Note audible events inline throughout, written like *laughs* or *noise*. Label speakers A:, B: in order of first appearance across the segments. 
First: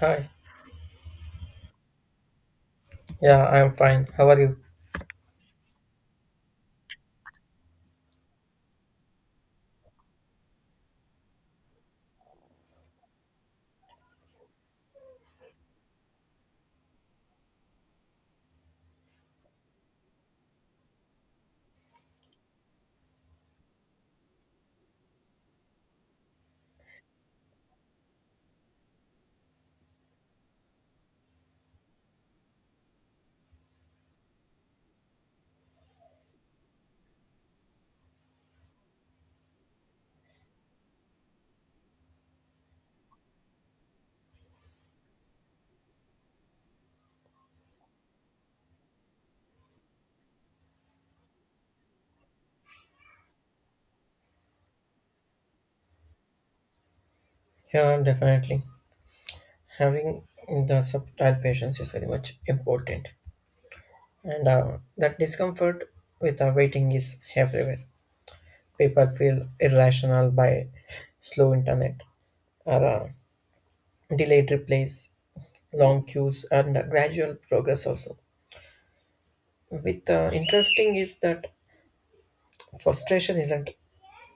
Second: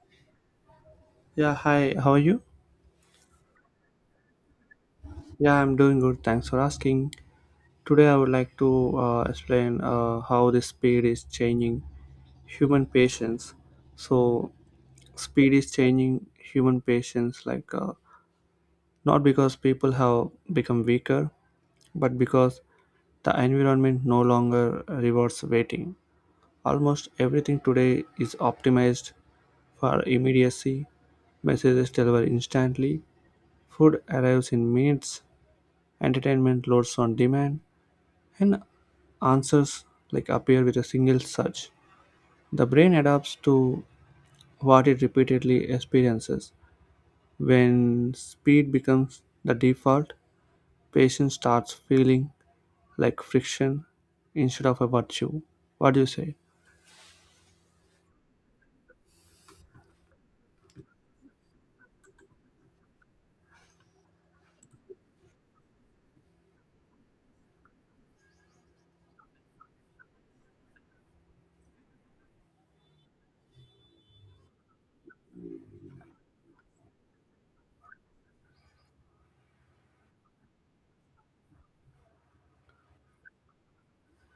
A: Hi,
B: Yeah, hi, how are you?
A: yeah, I'm fine. How are you?
B: Yeah, I'm doing good. Thanks for asking. Today, I would like to explain how the speed is changing human patience. So, speed is changing human patience, like not because people have become weaker, but because the environment no longer rewards waiting. Almost everything today is optimized for immediacy. Messages delivered instantly, food arrives in minutes, entertainment loads on demand, and answers like appear with a single search. The brain adapts to what it repeatedly experiences. When speed becomes the default, patience starts feeling like friction instead of a virtue. What do you say?
A: Yeah, definitely. Having the subtle patience is very much important, and that discomfort with waiting is everywhere. People feel irrational by slow internet or delayed replies, long queues, and gradual progress also. With interesting is that frustration isn't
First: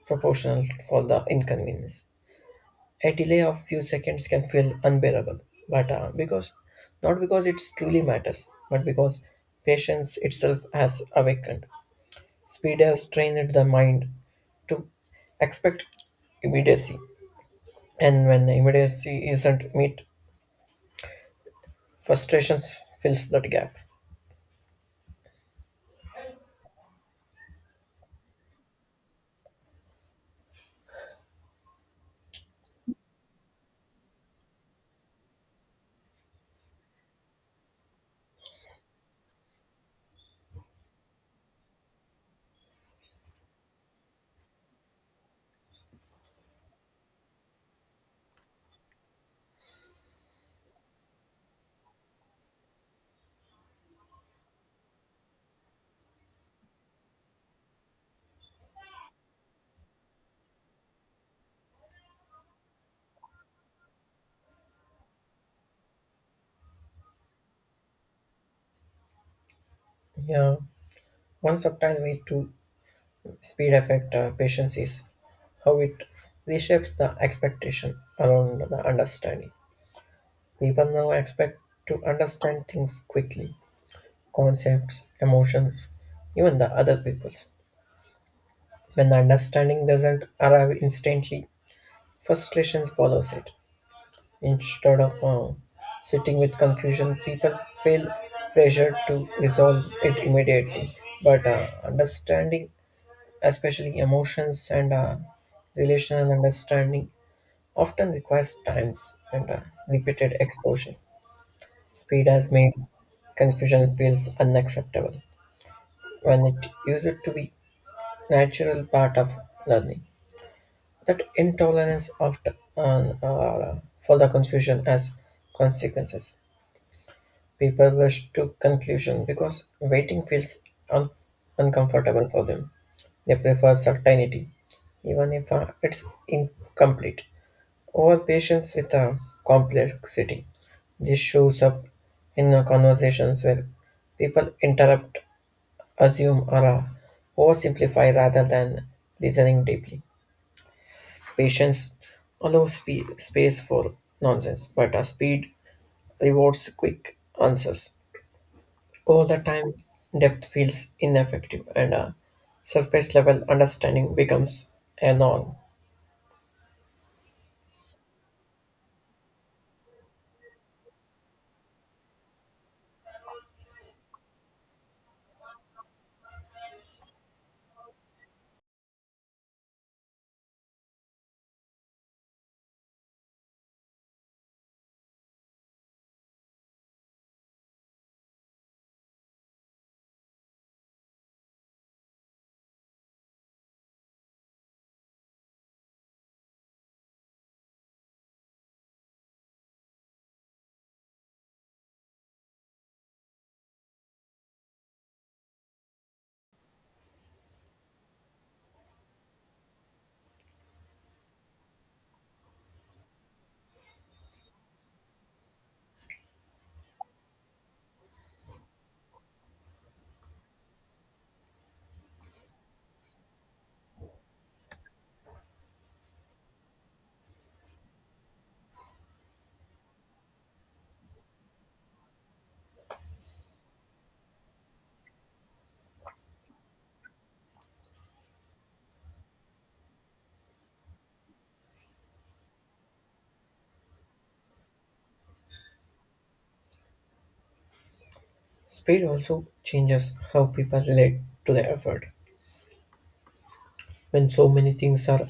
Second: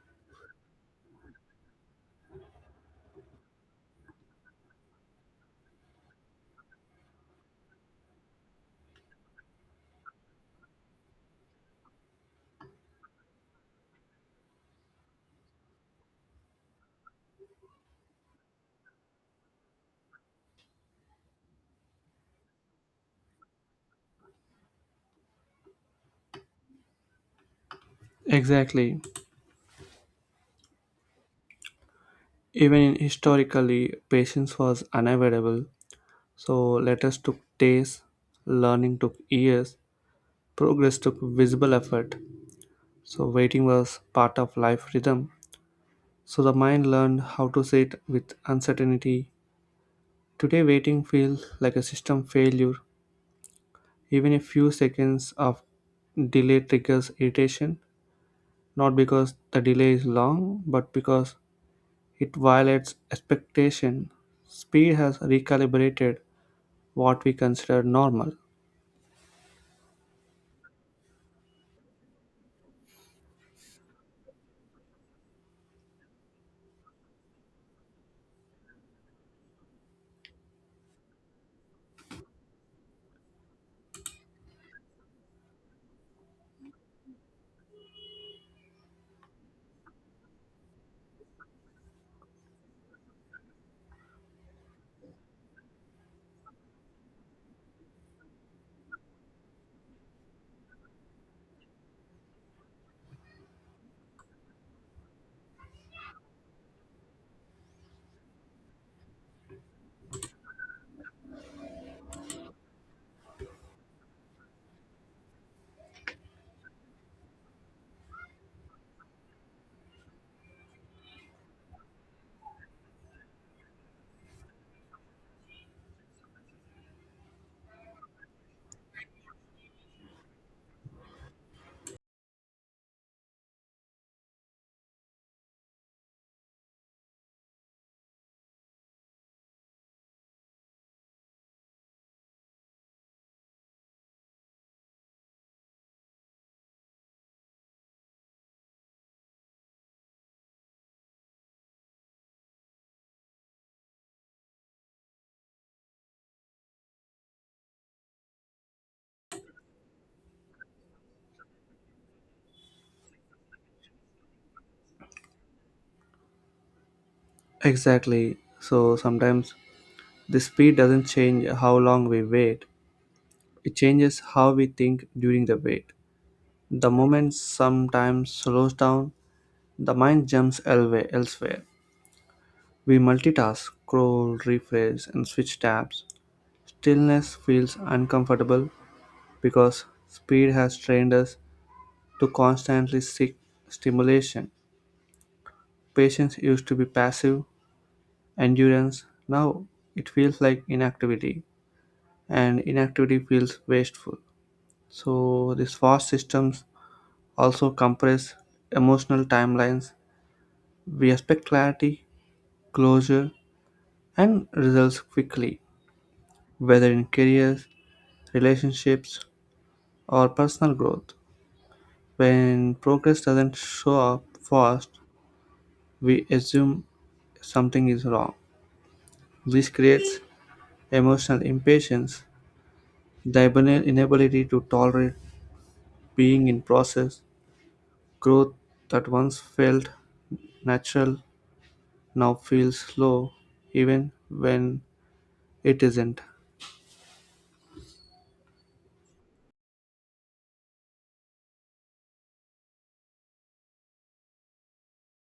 A: proportional for the inconvenience, a delay of few seconds can feel unbearable but because, not because it truly matters but because patience itself has awakened. Speed has trained the mind to expect immediacy, and when immediacy isn't met, frustrations fills that gap.
B: Exactly. Even in historically, patience was unavoidable. So letters took days, learning took years, progress took visible effort. So waiting was part of life rhythm. So the mind learned how to sit with uncertainty. Today waiting feels like a system failure. Even a few seconds of delay triggers irritation, not because the delay is long, but because it violates expectation. Speed has recalibrated what we consider normal.
A: Yeah, one subtle way to speed affect patience is how it reshapes the expectation around the understanding. People now expect to understand things quickly, concepts, emotions, even the other people's. When the understanding doesn't arrive instantly, frustration follows it. Instead of sitting with confusion, people feel pressure to resolve it immediately. But understanding, especially emotions and relational understanding, often requires times and repeated exposure. Speed has made confusion feels unacceptable when it used to be natural part of learning. That intolerance uh, uh, for the confusion as consequences. People rush to conclusion because waiting feels un- uncomfortable for them. They prefer certainty, even if it's incomplete, over patience with complexity. This shows up in conversations where people interrupt, assume, or oversimplify rather than listening deeply. Patience allows space for nonsense, but a speed rewards quick answers. Over the time, depth feels ineffective and a surface level understanding becomes a norm.
B: Exactly. So sometimes the speed doesn't change how long we wait. It changes how we think during the wait. The moment sometimes slows down, the mind jumps elsewhere. We multitask, scroll, refresh, and switch tabs. Stillness feels uncomfortable because speed has trained us to constantly seek stimulation. Patience used to be passive, endurance now it feels like inactivity, and inactivity feels wasteful. So, these fast systems also compress emotional timelines. We expect clarity, closure, and results quickly, whether in careers, relationships, or personal growth. When progress doesn't show up fast, we assume something is wrong. This creates emotional impatience, the inability to tolerate being in process, growth that once felt natural now feels slow even when it isn't.
A: Speed also changes how people relate to the effort. When so many things are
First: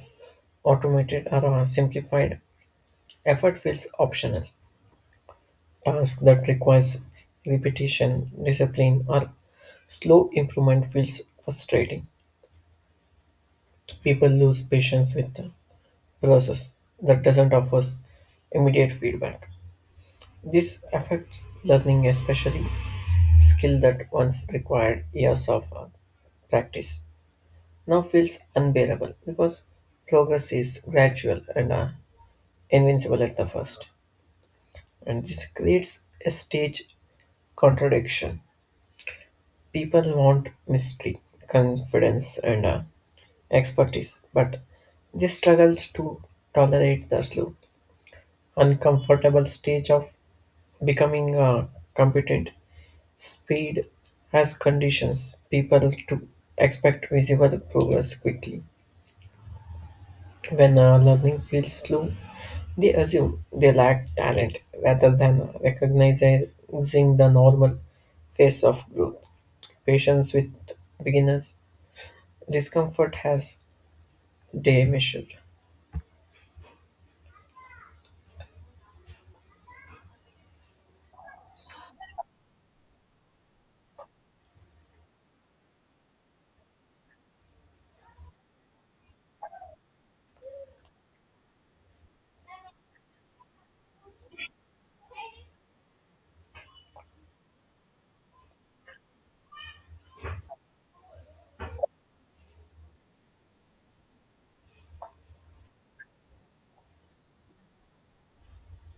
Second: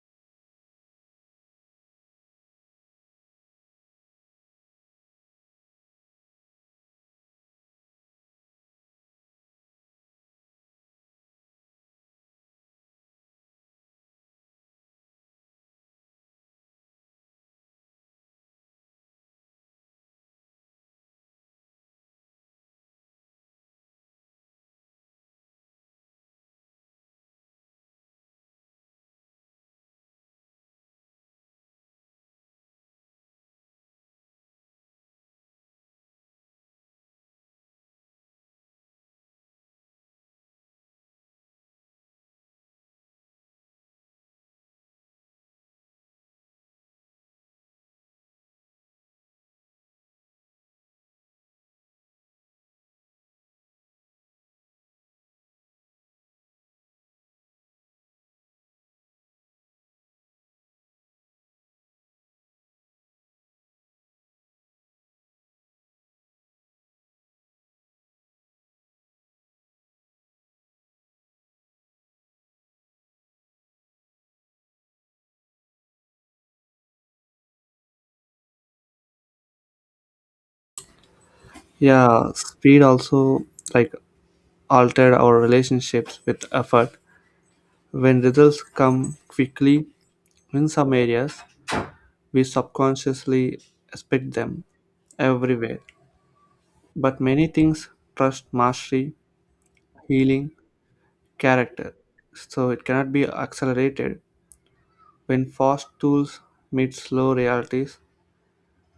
A: automated or are simplified, effort feels optional. Tasks that requires repetition, discipline, or slow improvement feels frustrating. People lose patience with the process that doesn't offer immediate feedback. This affects learning, especially skill that once required years of practice. Now feels unbearable because progress is gradual and invincible at the first, and this creates a stage contradiction. People want mystery, confidence, and expertise, but they struggles to tolerate the slow, uncomfortable stage of becoming competent. Speed has conditions people to expect visible progress quickly. When learning feels slow, they assume they lack talent rather than recognizing the normal phase of growth. Patience with beginners, discomfort has day measured.
B: Yeah, speed also like altered our relationships with effort. When results come quickly in some areas, we subconsciously expect them everywhere. But many things trust mastery, healing, character, so it cannot be accelerated. When fast tools meet slow realities,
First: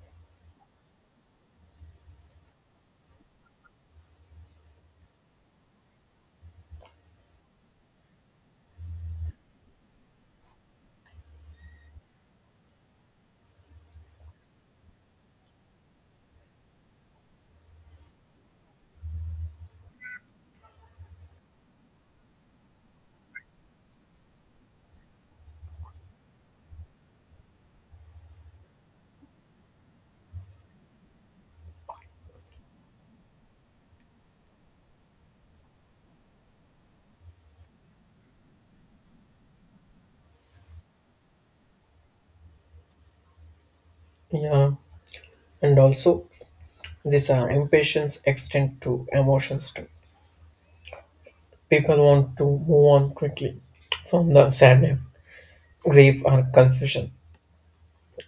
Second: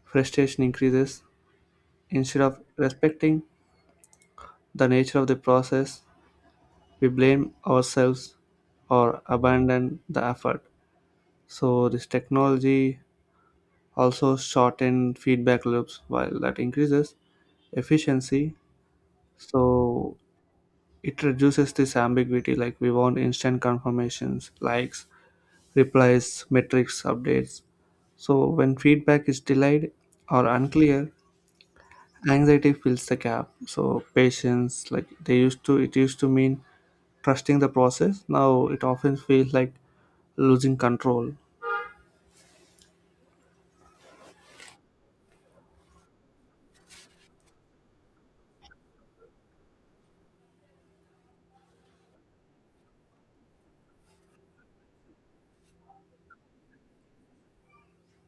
B: frustration increases. Instead of respecting the nature of the process, we blame ourselves or abandon the effort. So, this technology also shorten feedback loops while that increases efficiency, so it reduces this ambiguity, like we want instant confirmations, likes, replies, metrics, updates. So when feedback is delayed or unclear, anxiety fills the gap. So patience, like they used to, it used to mean trusting the process. Now it often feels like losing control.
A: Yeah, and also this impatience extend to emotions too. People want to move on quickly from the sadness, grief, or confusion.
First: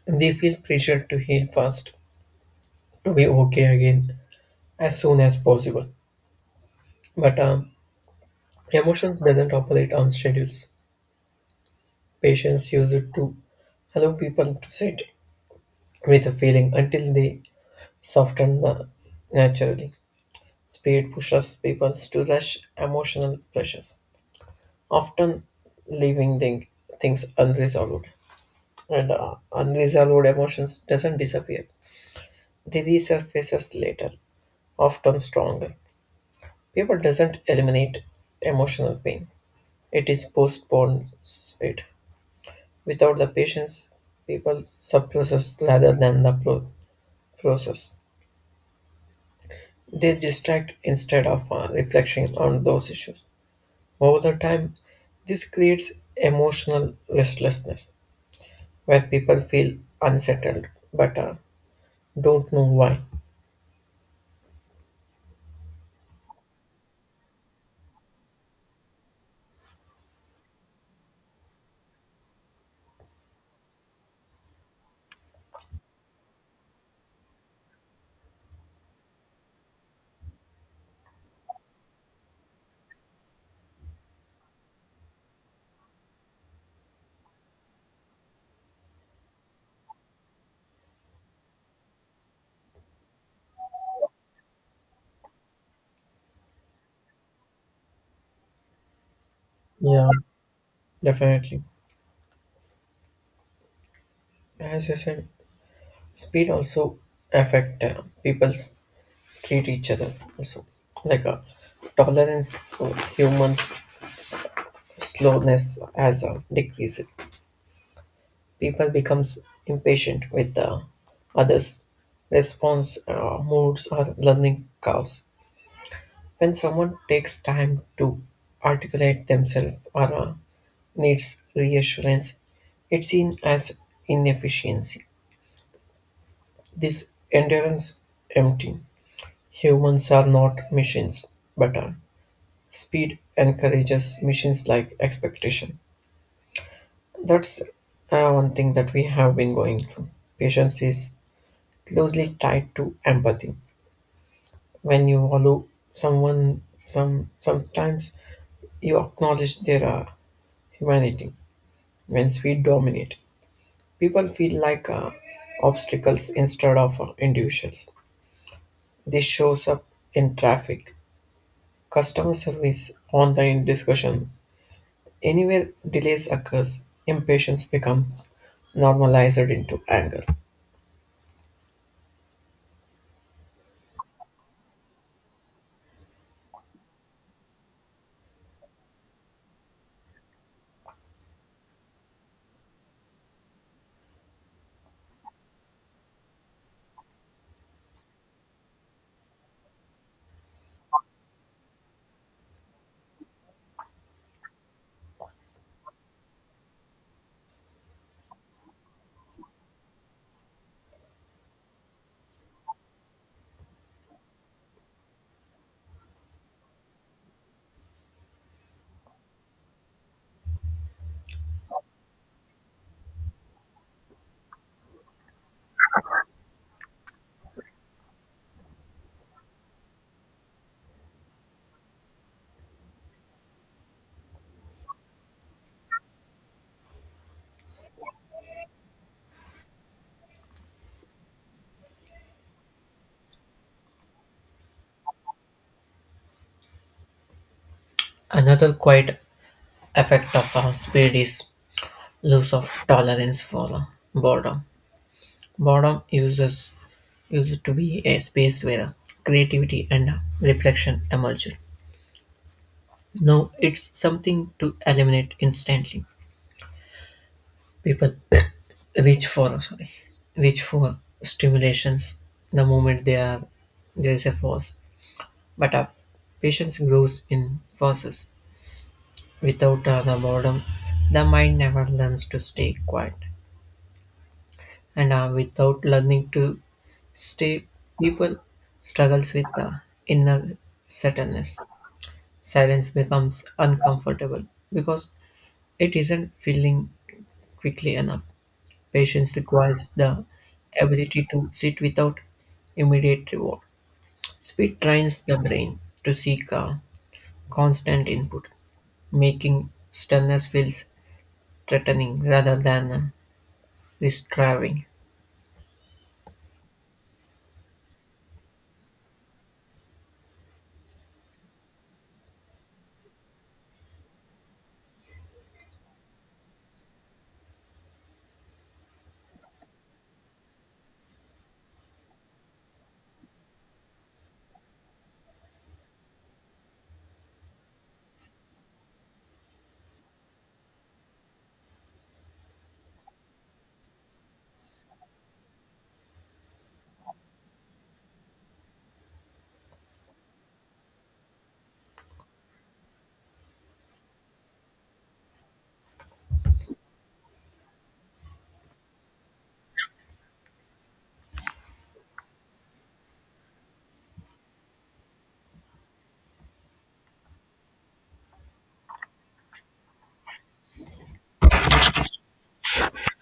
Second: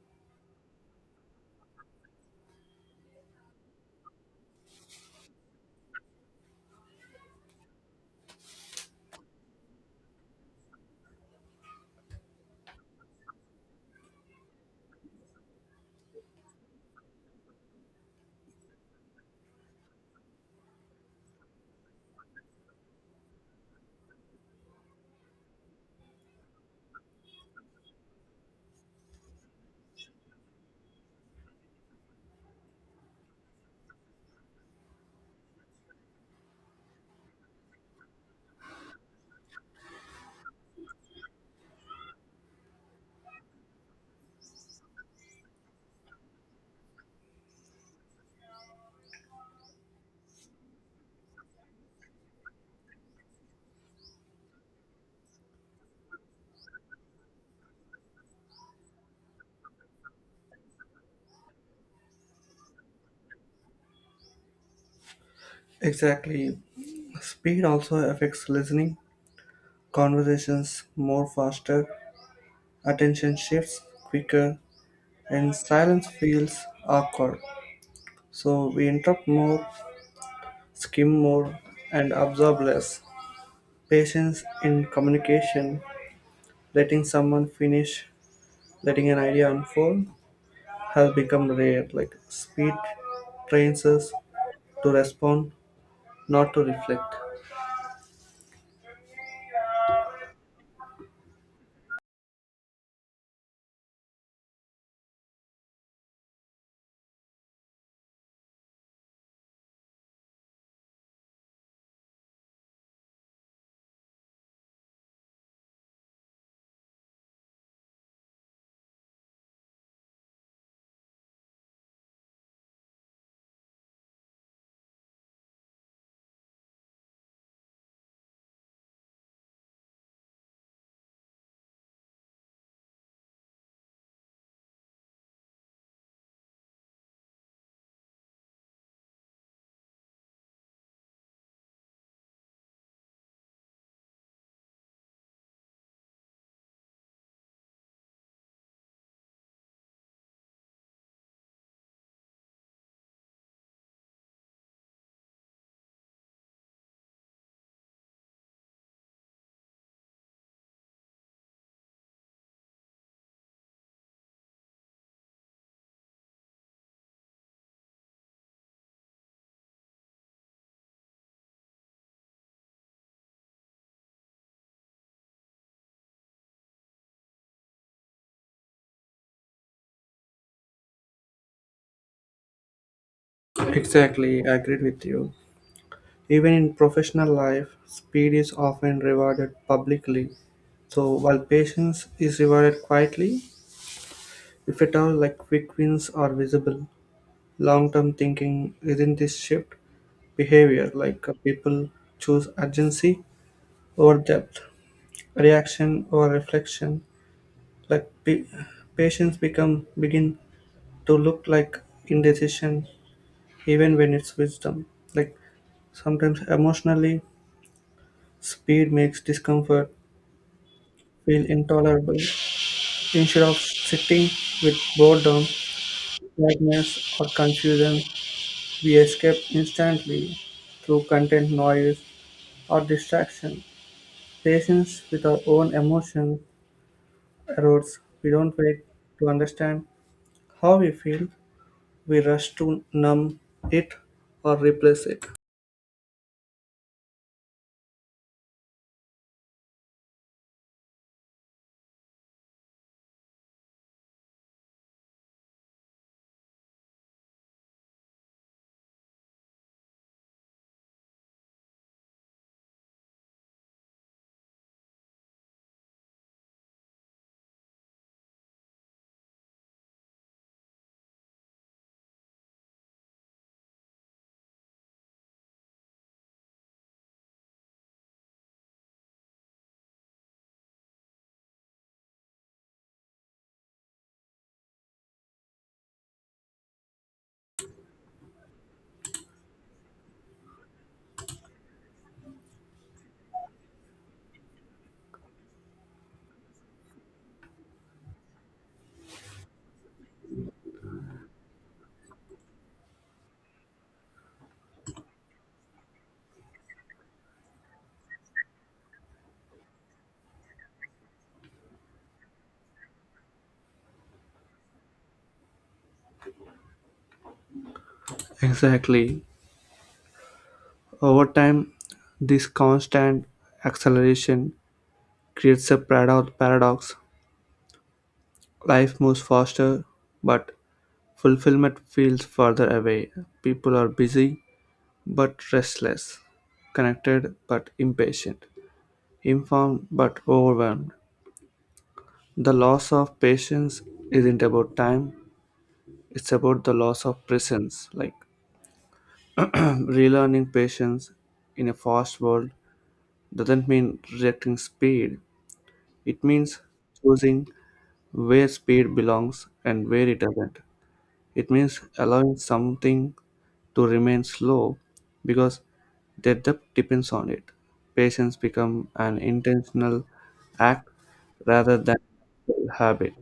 A: They feel pressure to heal fast, to be okay again as soon as possible. But emotions doesn't operate on schedules. Patients use it to allow people to sit with a feeling until they soften the naturally. Speed pushes people to rush emotional pressures, often leaving things unresolved. And unresolved emotions doesn't disappear. They resurfaces later, often stronger. People doesn't eliminate emotional pain. It is postponed it. Without the patience, people suppresses rather than process. They distract instead of reflecting on those issues. Over the time, this creates emotional restlessness where people feel unsettled but don't know why.
B: Exactly, speed also affects listening. Conversations more faster, attention shifts quicker, and silence feels awkward. So we interrupt more, skim more, and absorb less. Patience in communication, letting someone finish, letting an idea unfold, has become rare. Like speed trains us to respond, not to reflect.
A: Yeah, definitely. As you said, speed also affect people's treat each other also, like a tolerance for humans slowness has decreased. People becomes impatient with others' response, moods or learning curves. When someone takes time to articulate themselves or needs reassurance, it's seen as inefficiency. This endurance empty. Humans are not machines, but speed encourages machines like expectation. That's one thing that we have been going through. Patience is closely tied to empathy. When you follow someone, sometimes you acknowledge their humanity. When speed dominate, people feel like obstacles instead of individuals. This shows up in traffic, customer service, online discussion, anywhere delays occurs, impatience becomes normalized into anger.
B: Exactly, I agreed with you. Even in professional life, speed is often rewarded publicly. So while patience is rewarded quietly, if at all, like quick wins are visible, long term thinking isn't. This shift behavior, like people choose urgency over depth, reaction over reflection, like patience become begin to look like indecision even when it's wisdom. Like sometimes emotionally speed makes discomfort feel intolerable. Instead of sitting with boredom, sadness or confusion, we escape instantly through content, noise, or distraction. Patience with our own emotion erodes. We don't wait to understand how we feel. We rush to numb it or replace it.
A: Another quiet effect of speed is loss of tolerance for boredom. Boredom uses used to be a space where creativity and reflection emerge. Now it's something to eliminate instantly. People *coughs* reach for, sorry, reach for stimulations the moment they are, there is a force, but patience grows in forces. Without the boredom, the mind never learns to stay quiet, and without learning to stay, people struggles with the inner sadness. Silence becomes uncomfortable because it isn't feeling quickly enough. Patience requires the ability to sit without immediate reward. Speed trains the brain to seek a constant input, making stillness feels threatening rather than restraining.
B: Exactly. Over time, this constant acceleration creates a paradox. Life moves faster, but fulfillment feels further away. People are busy, but restless, connected but impatient, informed but overwhelmed. The loss of patience isn't about time, it's about the loss of presence. Like *clears throat* relearning patience in a fast world doesn't mean rejecting speed, it means choosing where speed belongs and where it doesn't. It means allowing something to remain slow because their depth depends on it. Patience becomes an intentional act rather than a habit.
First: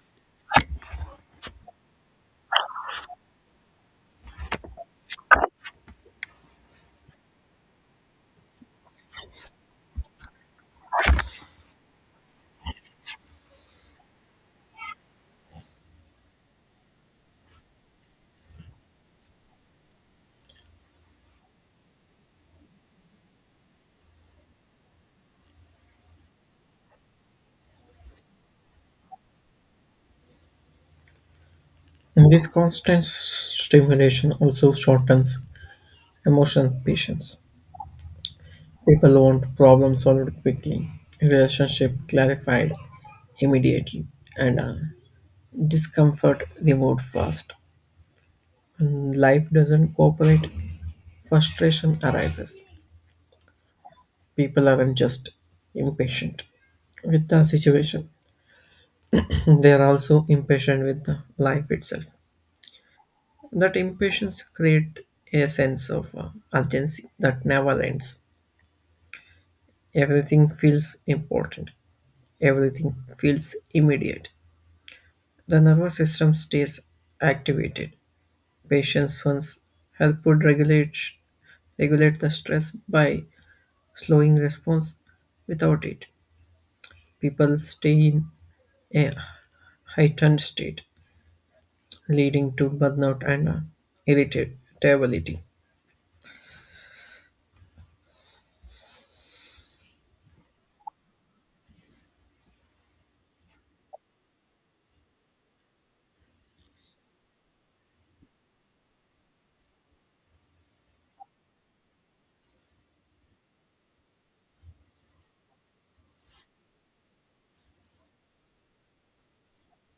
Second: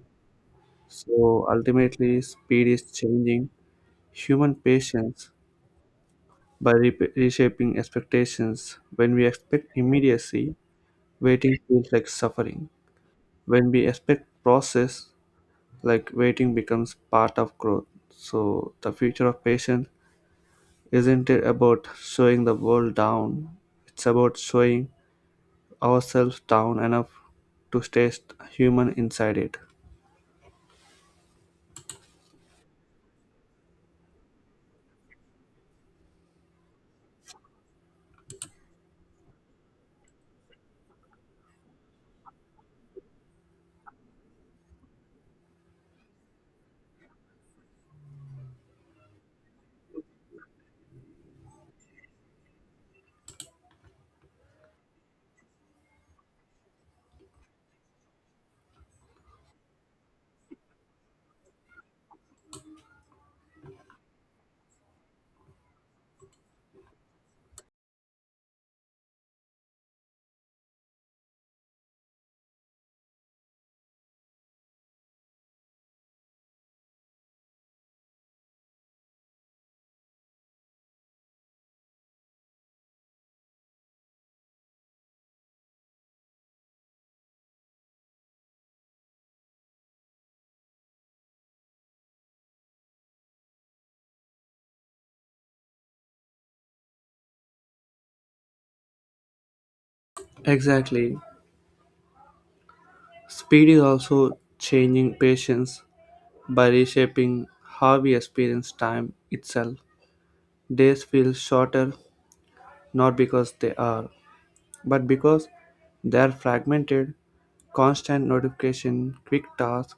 B: So ultimately, speed is changing human patience by reshaping expectations. When we expect immediacy, waiting feels like suffering. When we expect process, like waiting becomes part of growth. So the future of patience isn't it about showing the world down? It's about showing ourselves down enough to stay human inside it.
A: And this constant stimulation also shortens emotional patience. People want problems solved quickly, relationship clarified immediately, and discomfort removed fast. When life doesn't cooperate, frustration arises. People aren't just impatient with the situation. *laughs* They are also impatient with the life itself. That impatience creates a sense of urgency that never ends. Everything feels important, everything feels immediate. The nervous system stays activated. Patients once help would regulate the stress by slowing response without it. People stay in a heightened state, leading to burnout and irritability.
B: Exactly. Speed is also changing patience by reshaping how we experience time itself. Days feel shorter not because they are, but because they are fragmented. Constant notification, quick tasks,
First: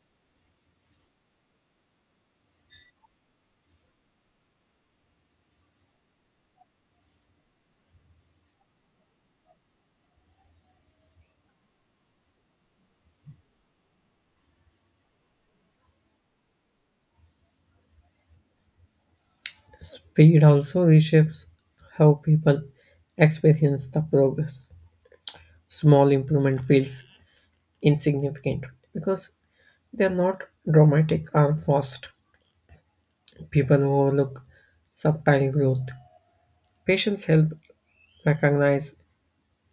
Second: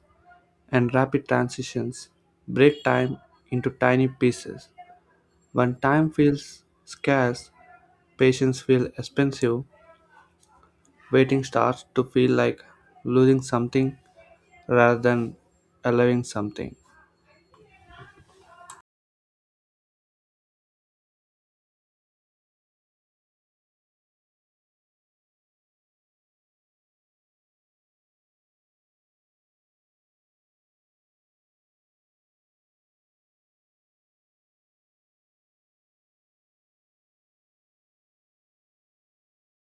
B: and rapid transitions break time into tiny pieces. When time feels scarce, patience feels expensive. Waiting starts to feel like losing something rather than allowing something.
A: Speed also reshapes how people experience the progress. Small improvement feels insignificant because they're not dramatic and fast. People overlook subtle growth. Patients help recognize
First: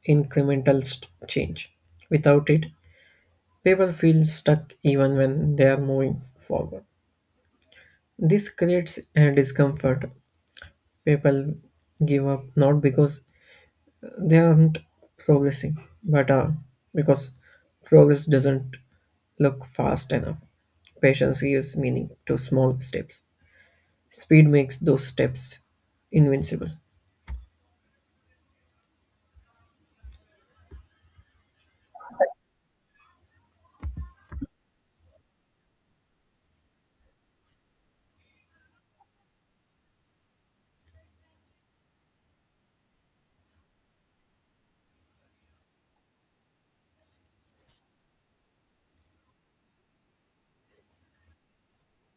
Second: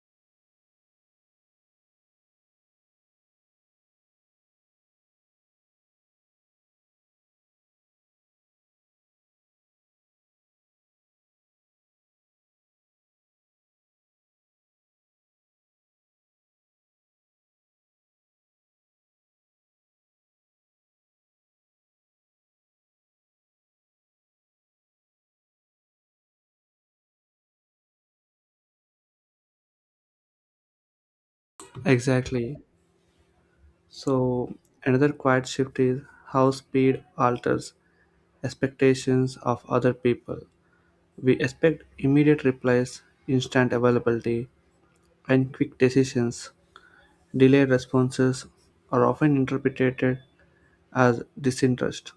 A: incremental change. Without it, people feel stuck even when they are moving forward. This creates a discomfort. People give up not because they aren't progressing, but because progress doesn't look fast enough. Patience gives meaning to small steps. Speed makes those steps invincible.
B: Exactly. So, another quiet shift is how speed alters expectations of other people. We expect immediate replies, instant availability, and quick decisions. Delayed responses are often interpreted as disinterest,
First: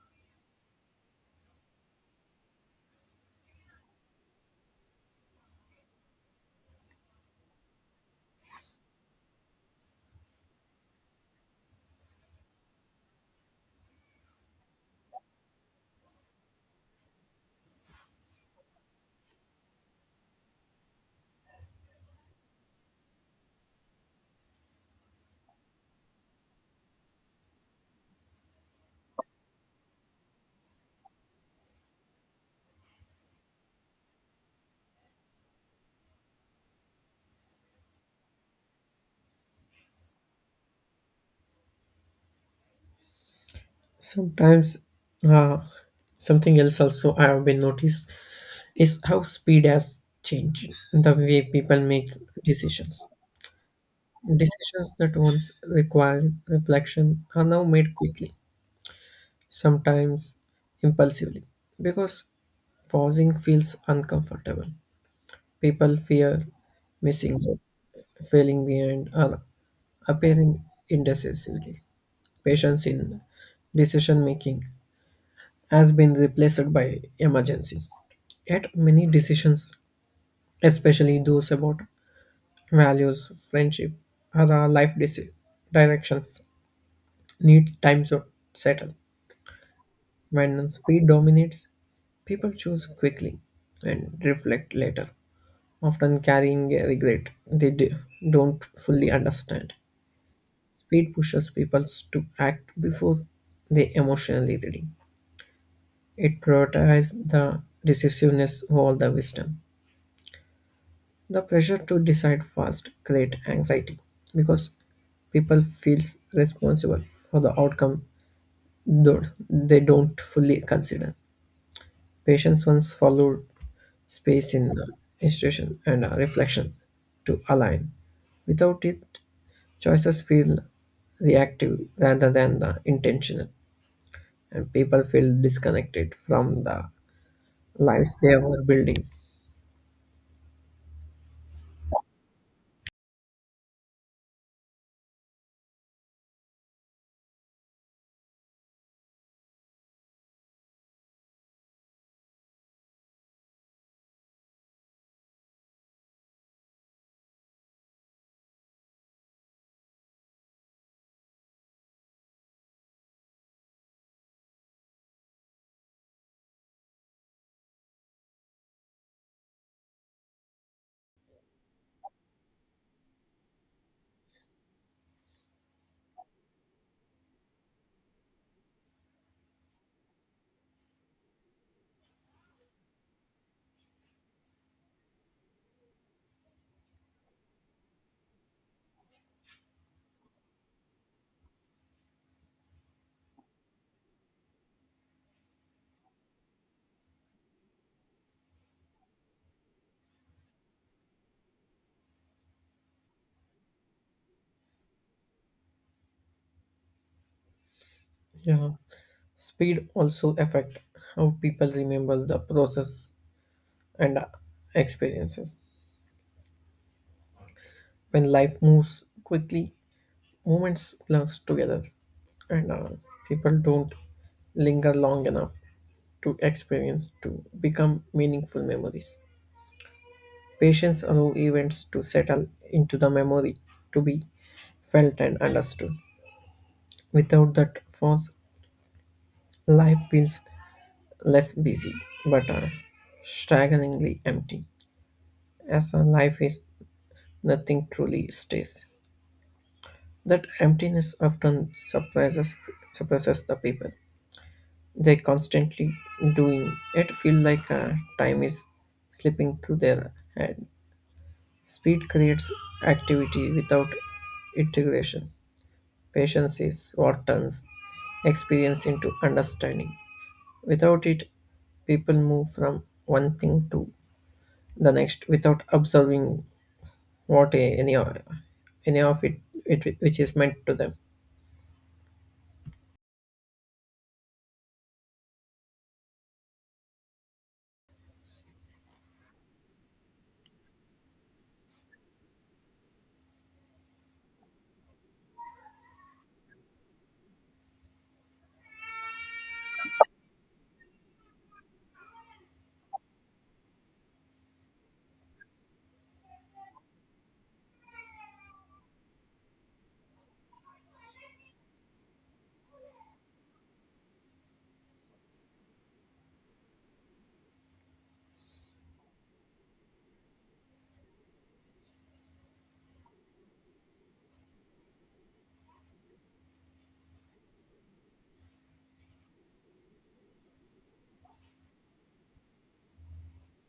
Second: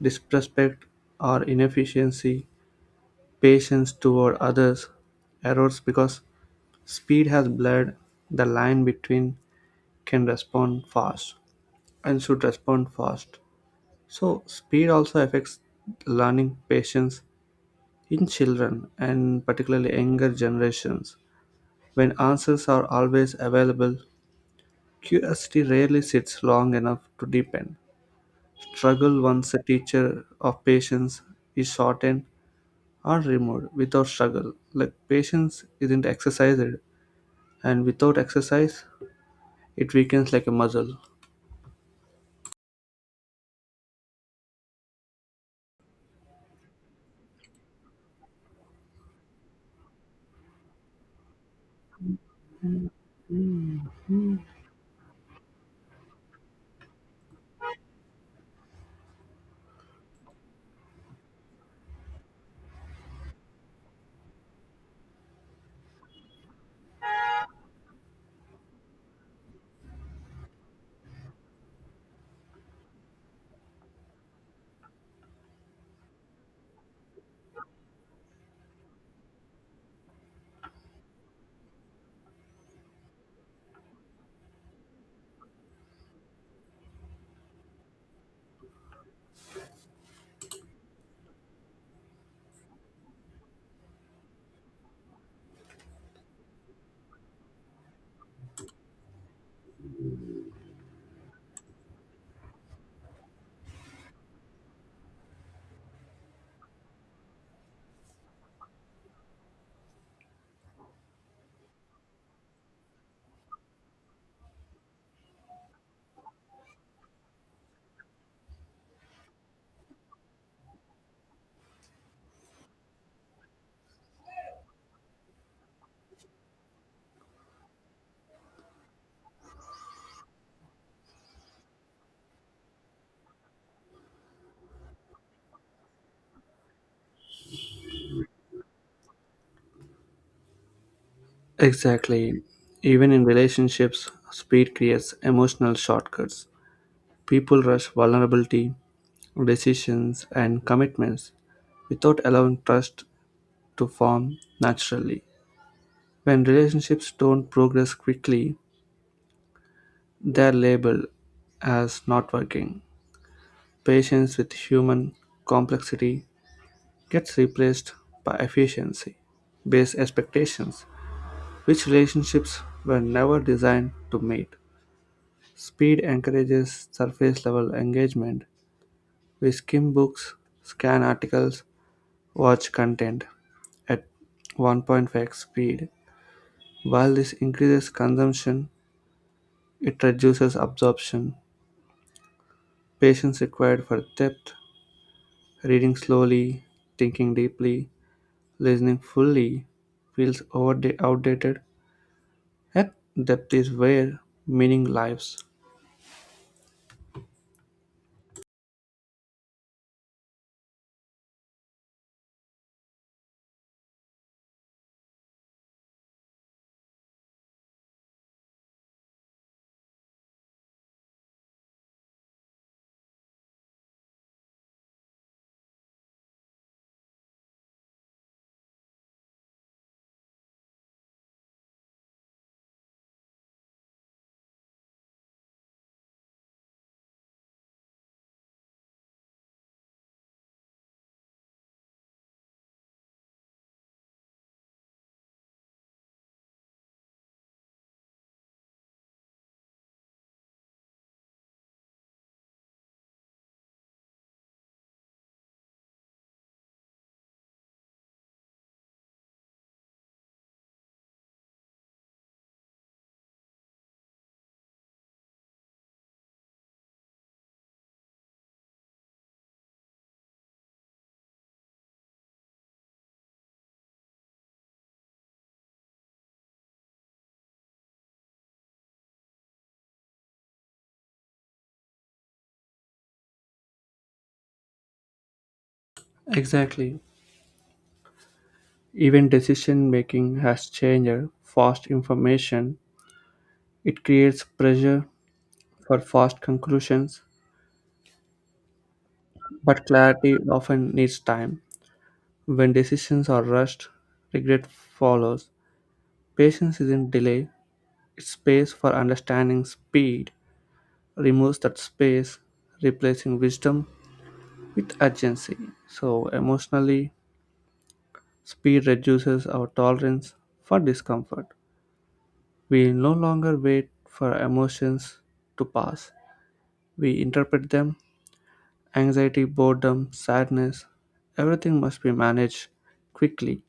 B: disrespect, or inefficiency. Patience toward others erodes because speed has blurred the line between can respond fast and should respond fast. So speed also affects learning patience in children and particularly younger generations. When answers are always available, curiosity rarely sits long enough to deepen. Struggle, once a teacher of patience, is shortened or removed. Without struggle, like, patience isn't exercised, and without exercise, it weakens like a muscle.
A: Sometimes, uh, something else also I have been noticed is how speed has changed the way people make decisions. Decisions that once required reflection are now made quickly, sometimes impulsively, because pausing feels uncomfortable. People fear missing out, failing behind, or appearing indecisively. Patience in decision making has been replaced by emergency. Yet, many decisions, especially those about values, friendship, or life directions, need time to settle. When speed dominates, people choose quickly and reflect later, often carrying a regret they don't fully understand. Speed pushes people to act before they emotionally ready. It prioritizes the decisiveness over the wisdom. The pressure to decide fast creates anxiety because people feels responsible for the outcome though they don't fully consider. Patients once followed space in the institution and reflection to align. Without it, choices feel reactive rather than the intentional, and people feel disconnected from the lives they were building.
B: Exactly. Even in relationships, speed creates emotional shortcuts. People rush vulnerability, decisions, and commitments without allowing trust to form naturally. When relationships don't progress quickly, they're labeled as not working. Patience with human complexity gets replaced by efficiency based expectations, which relationships were never designed to mate. Speed encourages surface level engagement. We skim books, scan articles, watch content at 1.5 speed. While this increases consumption, it reduces absorption. Patience required for depth, reading slowly, thinking deeply, listening fully feels outdated. At depth is where meaning lives.
A: Yeah, speed also affect how people remember the process and experiences. When life moves quickly, moments blurs together, and people don't linger long enough to experience to become meaningful memories. Patience allow events to settle into the memory to be felt and understood. Without that force, life feels less busy but staggeringly empty. As a life is, nothing truly stays. That emptiness often surprises suppresses the people. They constantly doing it feel like time is slipping through their hand. Speed creates activity without integration. Patience is what turns experience into understanding. Without it, people move from one thing to the next without observing what any of it, it which is meant to them.
B: Exactly. Even decision-making has changed. Fast information, it creates pressure for fast conclusions, but clarity often needs time. When decisions are rushed, regret follows. Patience isn't delay, it's space for understanding. Speed removes that space, replacing wisdom with urgency. So, emotionally, speed reduces our tolerance for discomfort. We no longer wait for emotions to pass. We interpret them anxiety, boredom, sadness. Everything must be managed quickly.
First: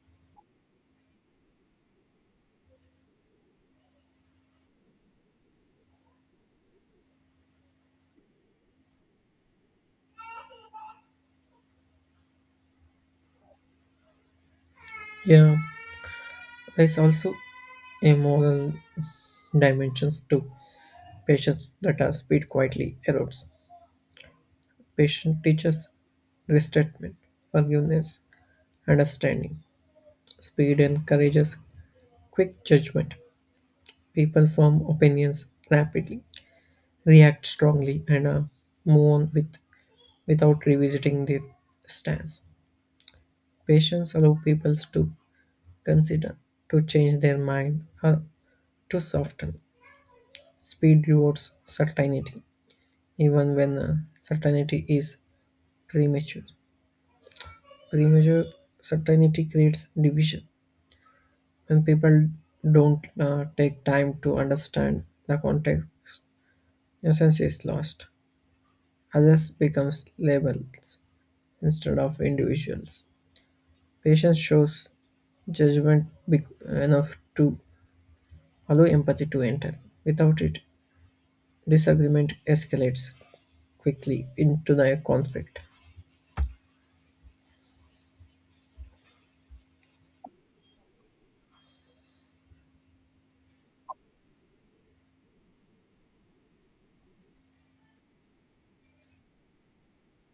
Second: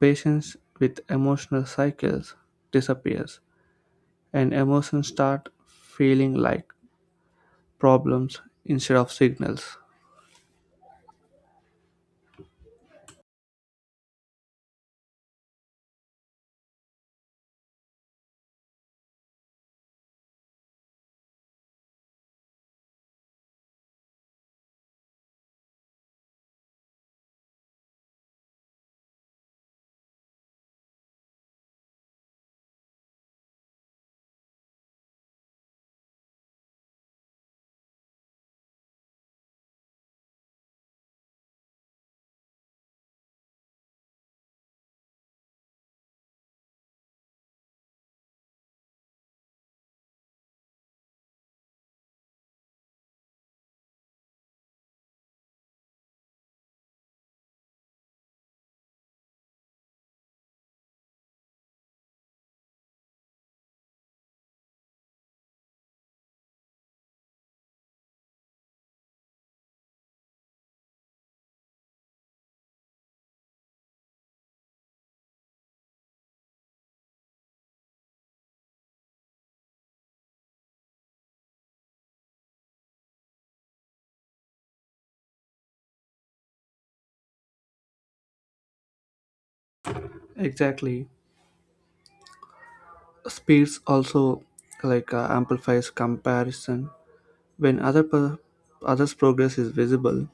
B: Patience with emotional cycles disappears, and emotions start feeling like problems instead of signals.
A: Yeah, there's also a moral dimensions to patience that our speed quietly erodes. Patience teaches resentment, forgiveness, understanding. Speed encourages quick judgment. People form opinions rapidly, react strongly, and move on with without revisiting their stance. Patience allows people to consider to change their mind or to soften. Speed rewards certainty, even when certainty is premature. Premature certainty creates division. When people don't take time to understand the context, innocence is lost. Others becomes labels instead of individuals. Patience shows judgment enough to allow empathy to enter. Without it, disagreement escalates quickly into the conflict.
B: Exactly. Speeds also like amplifies comparison when others' progress is visible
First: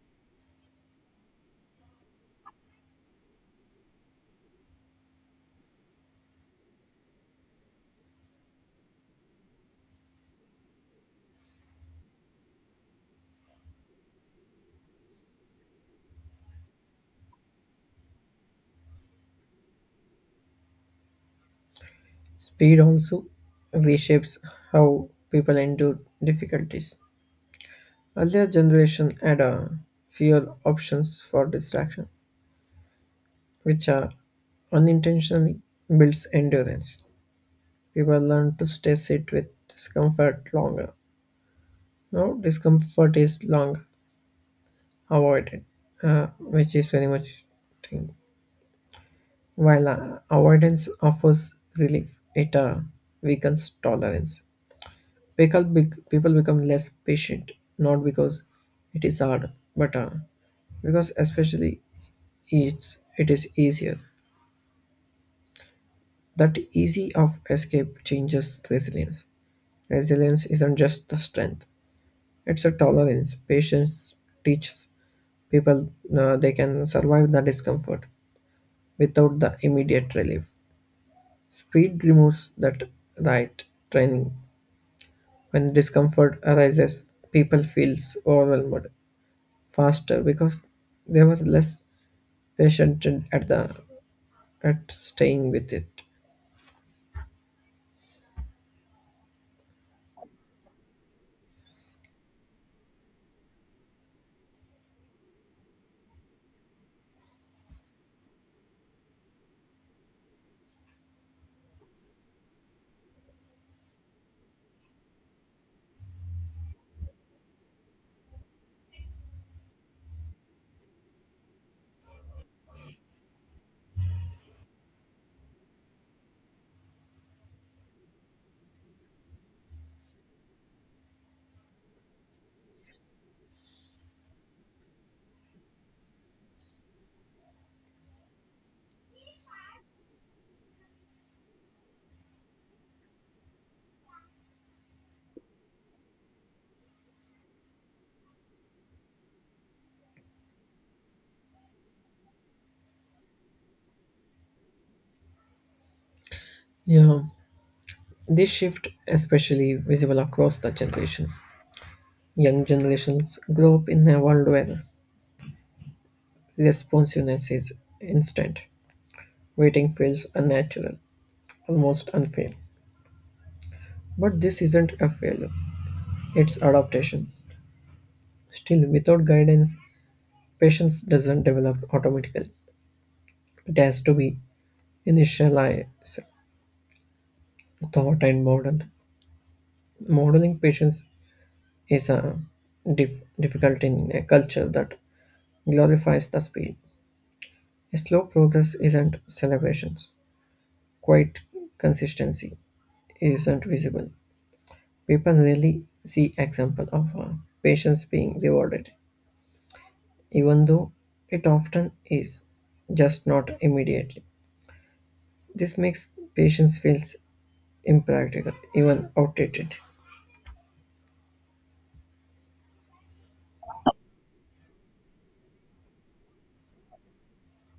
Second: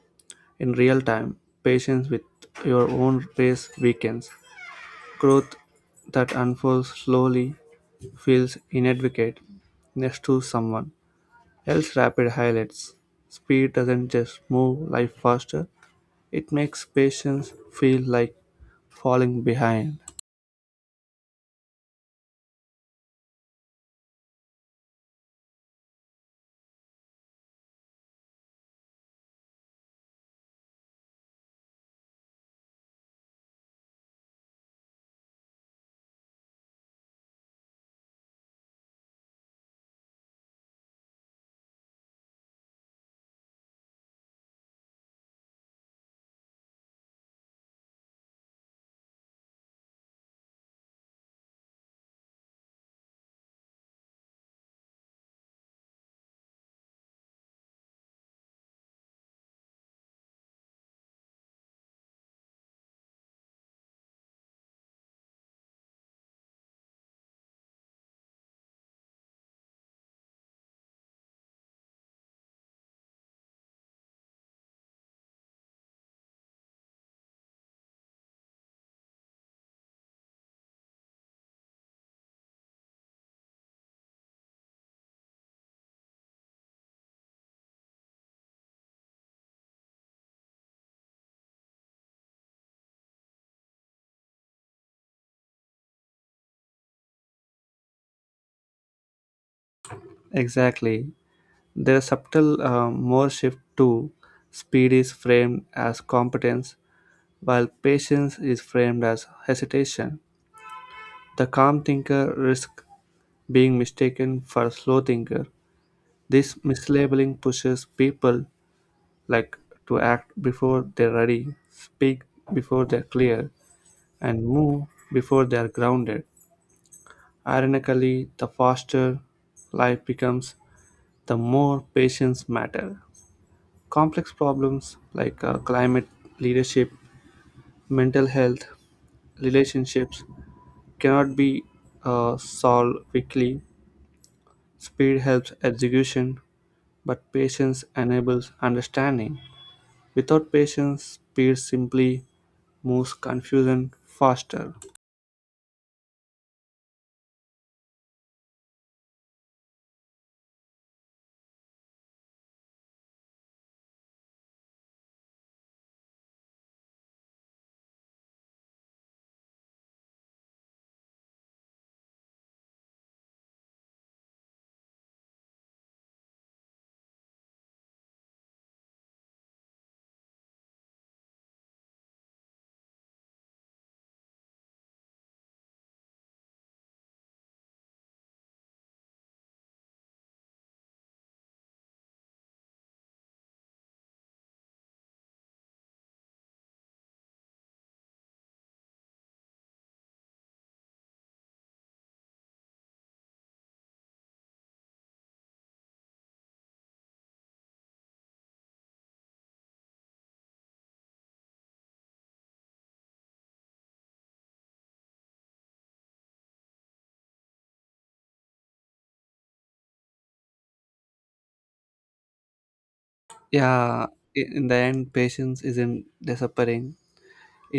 B: in real time. Patience with your own pace weakens. Growth that unfolds slowly feels inadequate next to someone else's rapid highlights. Speed doesn't just move life faster, it makes patience feel like falling behind.
A: Speed also reshapes how people endure difficulties. Earlier generation had fewer options for distractions, which are unintentionally builds endurance. People learn to stay sit with discomfort longer. Now discomfort is long avoided, which is very much thing. While avoidance offers relief, it weakens tolerance. People become less patient, not because it is hard, but because especially it is easier. That easy of escape changes resilience. Resilience isn't just the strength, it's a tolerance. Patience teaches people they can survive the discomfort without the immediate relief. Speed removes that right training. When discomfort arises, people feels overwhelmed faster because they were less patient and at the at staying with it.
B: Exactly. There's subtle more shift too. Speed is framed as competence, while patience is framed as hesitation. The calm thinker risks being mistaken for a slow thinker. This mislabeling pushes people, like, to act before they're ready, speak before they're clear, and move before they're grounded. Ironically, the faster life becomes, the more patience matter. Complex problems like climate, leadership, mental health, relationships cannot be solved quickly. Speed helps execution, but patience enables understanding. Without patience, speed simply moves confusion faster.
A: Yeah, this shift especially visible across the generation. Young generations grow up in a world where responsiveness is instant. Waiting feels unnatural, almost unfair. But this isn't a failure, it's adaptation. Still, without guidance, patience doesn't develop automatically. It has to be initialized, thought, and modeled. Modeling patience is difficult in a culture that glorifies the speed. Slow progress isn't celebrations. Quiet consistency isn't visible. People rarely see example of patience being rewarded, even though it often is, just not immediately. This makes patience feels impractical, even outdated.
B: Yeah, in the end, patience isn't disappearing.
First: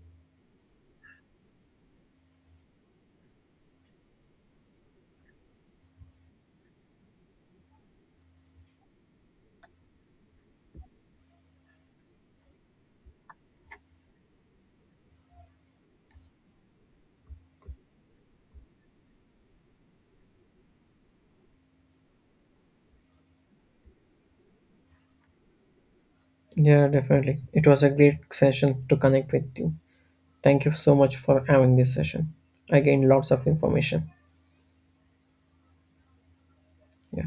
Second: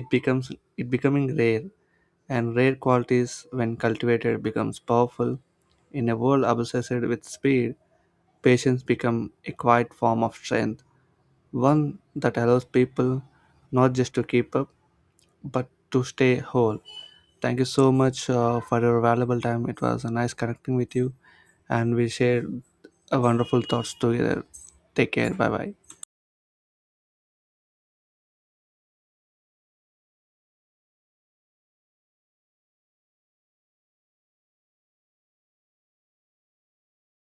B: It becomes, it becoming rare, and rare qualities, when cultivated, becomes powerful. In a world obsessed with speed, patience becomes a quiet form of strength, one that allows people not just to keep up but to stay whole. Thank you so much for your valuable time. It was a nice connecting with you, and we shared a wonderful thoughts together. Take care. Bye bye.
A: Yeah, definitely. It was a great session to connect with you. Thank you so much for having this session. I gained lots of information. Yeah.